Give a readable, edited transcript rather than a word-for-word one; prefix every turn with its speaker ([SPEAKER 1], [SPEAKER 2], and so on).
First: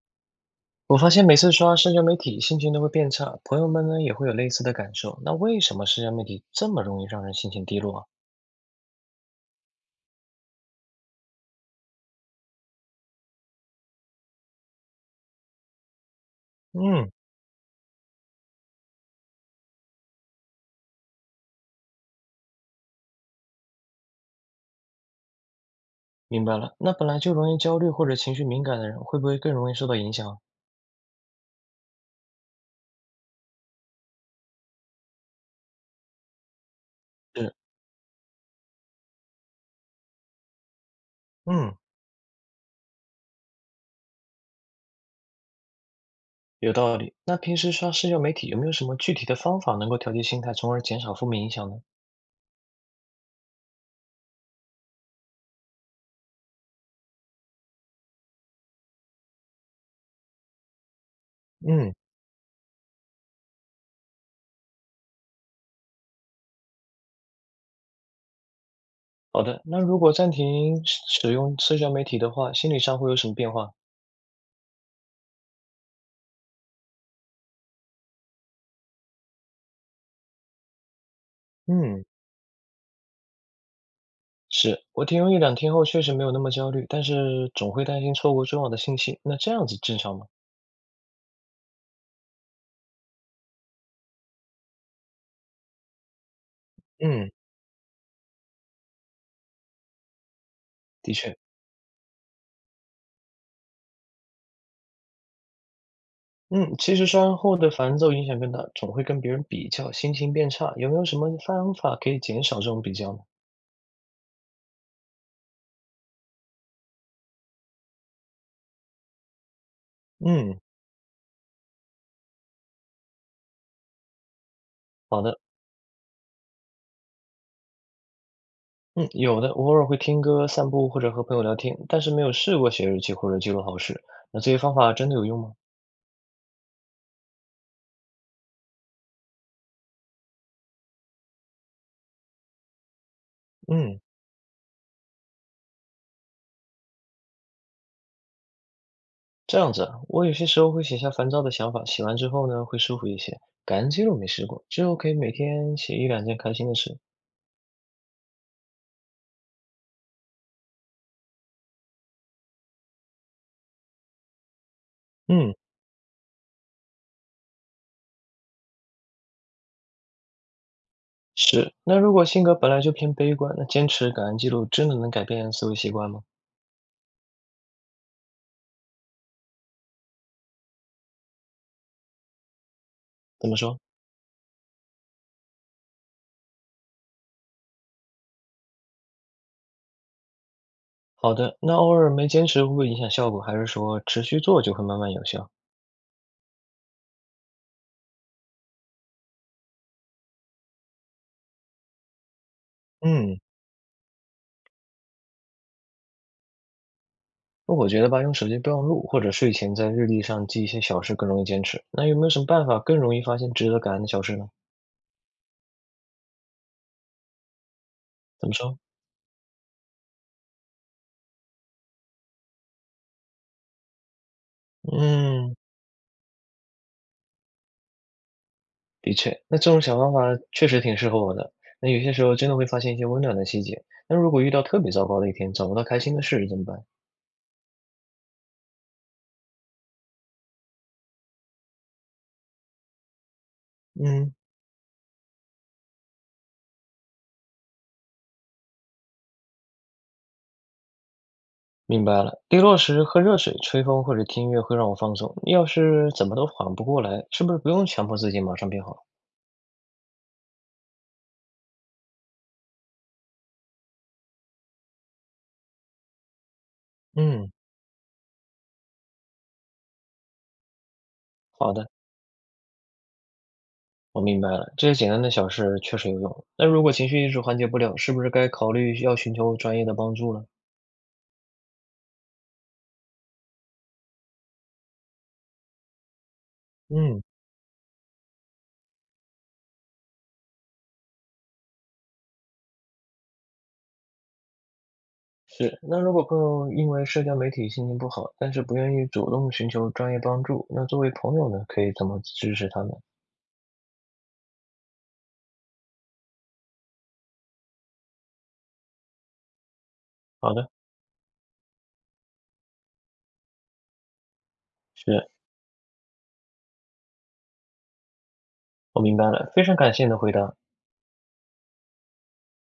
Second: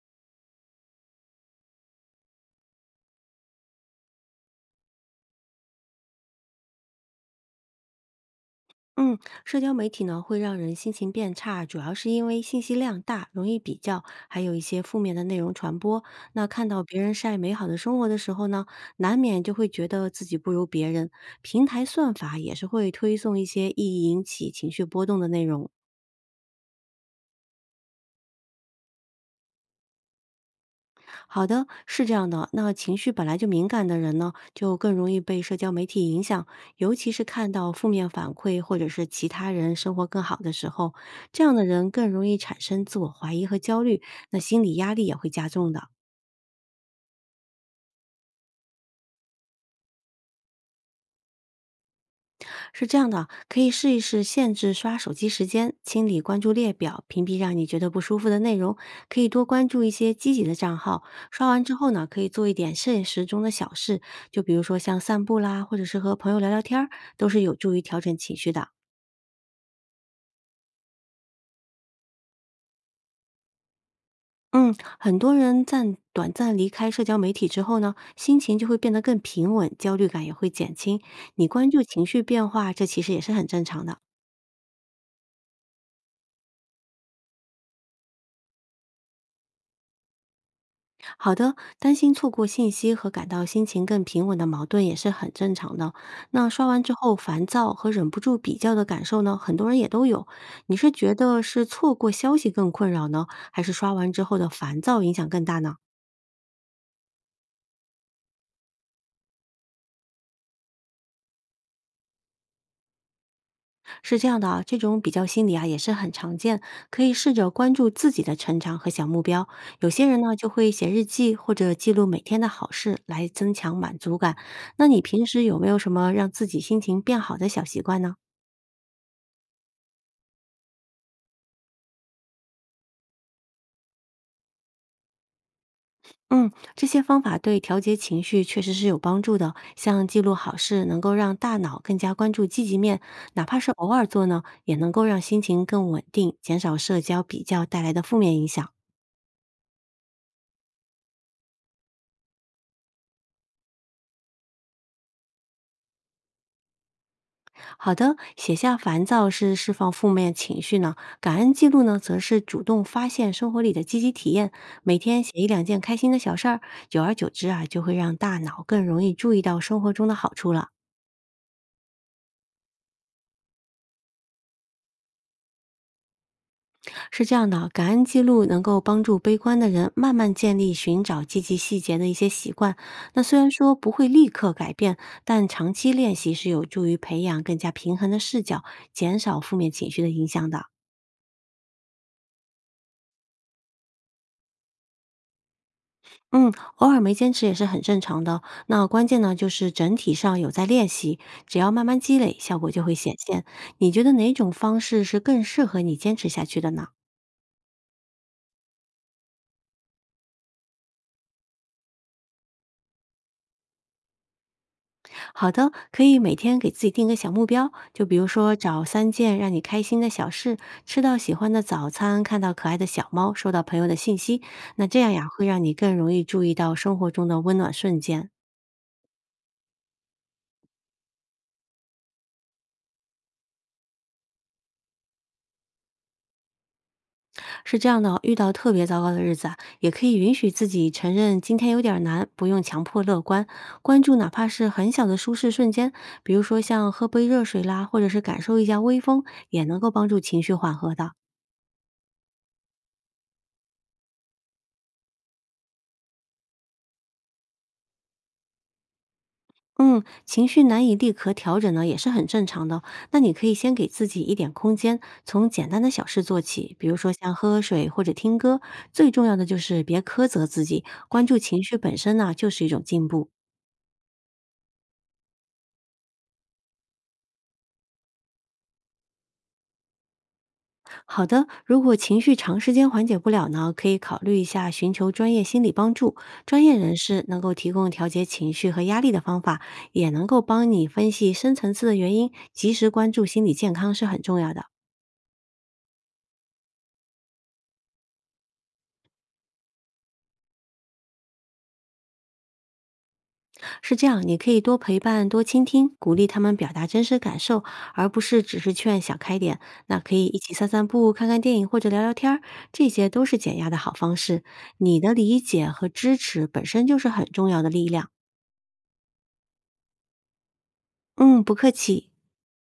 [SPEAKER 1] 我发现每次刷社交媒体，心情都会变差，朋友们呢也会有类似的感受。那为什么社交媒体这么容易让人心情低落啊？
[SPEAKER 2] 嗯，社交媒体呢会让人心情变差，主要是因为信息量大，容易比较，还有一些负面的内容传播。那看到别
[SPEAKER 1] 嗯，
[SPEAKER 2] 人晒美好的生活的时候呢，难免就会觉得自己不如别人。平台算法也是会推送一些易引起情绪波动的内容。
[SPEAKER 1] 明白了，那本来就容易焦虑或者情绪敏感的人，会不会更容易受到影响啊？
[SPEAKER 2] 好的，是这样的。那情绪本来就敏感的人呢，就更容易被社交媒体影响，尤其是看
[SPEAKER 1] 是，
[SPEAKER 2] 到负面反馈或者是其他人生活更好的时候，这样的
[SPEAKER 1] 嗯，
[SPEAKER 2] 人更容易产生自我怀疑和焦虑，那心理压力也会加重的。
[SPEAKER 1] 有道理。那平时刷社交媒体有没有什么具体的方法能够调节心态，从而减少负面影响呢？
[SPEAKER 2] 是这样的，可以试一试限制刷手机时间，清理关注列表，屏蔽让你觉得不舒服的内容。可以多关注一些积极的账号。刷完之后
[SPEAKER 1] 嗯，
[SPEAKER 2] 呢，可以做一点现实中的小事，就比如说像散步啦，或者是和朋友聊聊天儿，都是有助于调整情绪的。
[SPEAKER 1] 好的，那如果暂停使用社交媒体的话，心理上会有什么变化？
[SPEAKER 2] 嗯，很多人暂短暂离开社交媒体之后呢，心情就会变得更平稳，焦虑感也会减轻。你关注
[SPEAKER 1] 嗯，
[SPEAKER 2] 情绪变化，这其实也是很正常的。
[SPEAKER 1] 是，我停用一两天后确实没有那么焦虑，但是总会担心错过重要的信息。那这样子正常吗？
[SPEAKER 2] 好的，担心错过信息和感到心情更平稳的矛盾也是很正常的。那刷完之后
[SPEAKER 1] 嗯，
[SPEAKER 2] 烦躁和忍不住比较的感受呢，很多人也都有。你是
[SPEAKER 1] 的
[SPEAKER 2] 觉
[SPEAKER 1] 确，
[SPEAKER 2] 得是错过消息更困扰呢，还是刷完之后的烦躁影响更大呢？
[SPEAKER 1] 嗯，其实刷完后的烦躁影响更大，总会跟别人比较，心情变差。有没有什么方法可以减少这种比较呢？
[SPEAKER 2] 是这样的啊，这种比较心理啊也是很常见，可以试着关注自己的成长和小目标。有些人呢就
[SPEAKER 1] 嗯，
[SPEAKER 2] 会写日记或者记录每天的好事来增强满足感。那你
[SPEAKER 1] 好
[SPEAKER 2] 平
[SPEAKER 1] 的，
[SPEAKER 2] 时有没有什么让自己心情变好的小习惯呢？
[SPEAKER 1] 嗯，有的，我偶尔会听歌、散步或者和朋友聊天，但是没有试过写日记或者记录好事。那这些方法真的有用吗？
[SPEAKER 2] 嗯，这些方法对调节情绪确实是有帮助的。像记录好事，能够让大脑更加关注积极面，哪怕是偶
[SPEAKER 1] 嗯。
[SPEAKER 2] 尔做呢，也能够让心情更稳定，减少社交比较带来的负面影响。
[SPEAKER 1] 这样子啊，我有些时候会写下烦躁的想法，写完之后呢，会舒服一些。感恩记录没试过，之后可以每天写一两件开心的事。
[SPEAKER 2] 好的，写下烦躁是释放负面情绪呢，感恩记录呢，则是主动发现生活里的积极体验。每天写一
[SPEAKER 1] 嗯，
[SPEAKER 2] 两件开心的小事儿，久而久之啊，就会让大脑更容易注意到生活中的好处了。
[SPEAKER 1] 是。那如果性格本来就偏悲观，那坚持感恩记录真的能改变思维习惯吗？
[SPEAKER 2] 是这样的，感恩记录能够帮助悲观的人慢慢建立寻找积极细节的一些习惯。那虽
[SPEAKER 1] 怎
[SPEAKER 2] 然
[SPEAKER 1] 么
[SPEAKER 2] 说
[SPEAKER 1] 说？
[SPEAKER 2] 不会立刻改变，但长期练习是有助于培养更加平衡的视角，减少负面情绪的影响的。
[SPEAKER 1] 好的，那偶尔没坚持会不会影响效果？还是说持续做就会慢慢有效？
[SPEAKER 2] 嗯，偶尔没坚持也是很正常的。那关键呢，就是整体上有在练习，只要慢慢积累，效果就会显
[SPEAKER 1] 嗯，
[SPEAKER 2] 现。你觉得哪种方式是更适合你坚持下去的呢？
[SPEAKER 1] 那我觉得吧，用手机备忘录或者睡前在日历上记一些小事更容易坚持。那有没有什么办法更容易发现值得感恩的小事呢？
[SPEAKER 2] 好的，可以每天给自己定个小目标，就比如
[SPEAKER 1] 怎么
[SPEAKER 2] 说
[SPEAKER 1] 说？
[SPEAKER 2] 找三件让你开心的小事，吃到喜欢的早餐，看到可爱的小猫，收到朋友的信息。那这样呀，会
[SPEAKER 1] 嗯。
[SPEAKER 2] 让你更容易注意到生活中的温暖瞬间。
[SPEAKER 1] 的确，那这种小方法确实挺适合我的。那有些时候真的会发现一些温暖的细节。那如果遇到特别糟糕的一天，找不到开心的事怎么办？
[SPEAKER 2] 是这样的哦，遇到特别糟糕的日子啊，也可以允许自己承认今天有点儿难，不用强迫乐观，关注哪
[SPEAKER 1] 嗯，
[SPEAKER 2] 怕是很小的舒适瞬间，比如说像喝杯热水啦，或者是感受一下微风，也能够帮助情绪缓和的。
[SPEAKER 1] 明白了，低落时喝热水、吹风或者听音乐会让我放松。要是怎么都缓不过来，是不是不用强迫自己马上变好？
[SPEAKER 2] 嗯，情绪难以立刻调整呢，也是很正常的。那你可以先给自己一点空间，从简单的小事做起，比如说像喝
[SPEAKER 1] 嗯，
[SPEAKER 2] 喝水或者听歌。最重要的就是别苛责自己，关注情
[SPEAKER 1] 好
[SPEAKER 2] 绪
[SPEAKER 1] 的，
[SPEAKER 2] 本身呢，就是一种进步。
[SPEAKER 1] 我明白了，这些简单的小事确实有用。那如果情绪一直缓解不了，是不是该考虑要寻求专业的帮助了？
[SPEAKER 2] 好的，如果情绪长时间缓解不了呢，可以考虑一下寻求专业心理帮助，专业人
[SPEAKER 1] 嗯，
[SPEAKER 2] 士能够提供调节情绪和压力的方法，也能够帮你分析深层次的原因，及时关注心理健康是很重要的。
[SPEAKER 1] 是，那如果朋友因为社交媒体心情不好，但是不愿意主动寻求专业帮助，那作为朋友呢，可以怎么支持他们？
[SPEAKER 2] 是这样，你可以多陪伴、多倾听，鼓励他们表达真实感受，而不是只是劝想开点。那可以一起
[SPEAKER 1] 好
[SPEAKER 2] 散
[SPEAKER 1] 的，
[SPEAKER 2] 散步、看看电影或者聊聊天儿，这些都是减压的好方式。你的
[SPEAKER 1] 是，
[SPEAKER 2] 理解和支持本身就是很重要的力量。
[SPEAKER 1] 我明白了，非常感谢你的回答。
[SPEAKER 2] 嗯，不客气。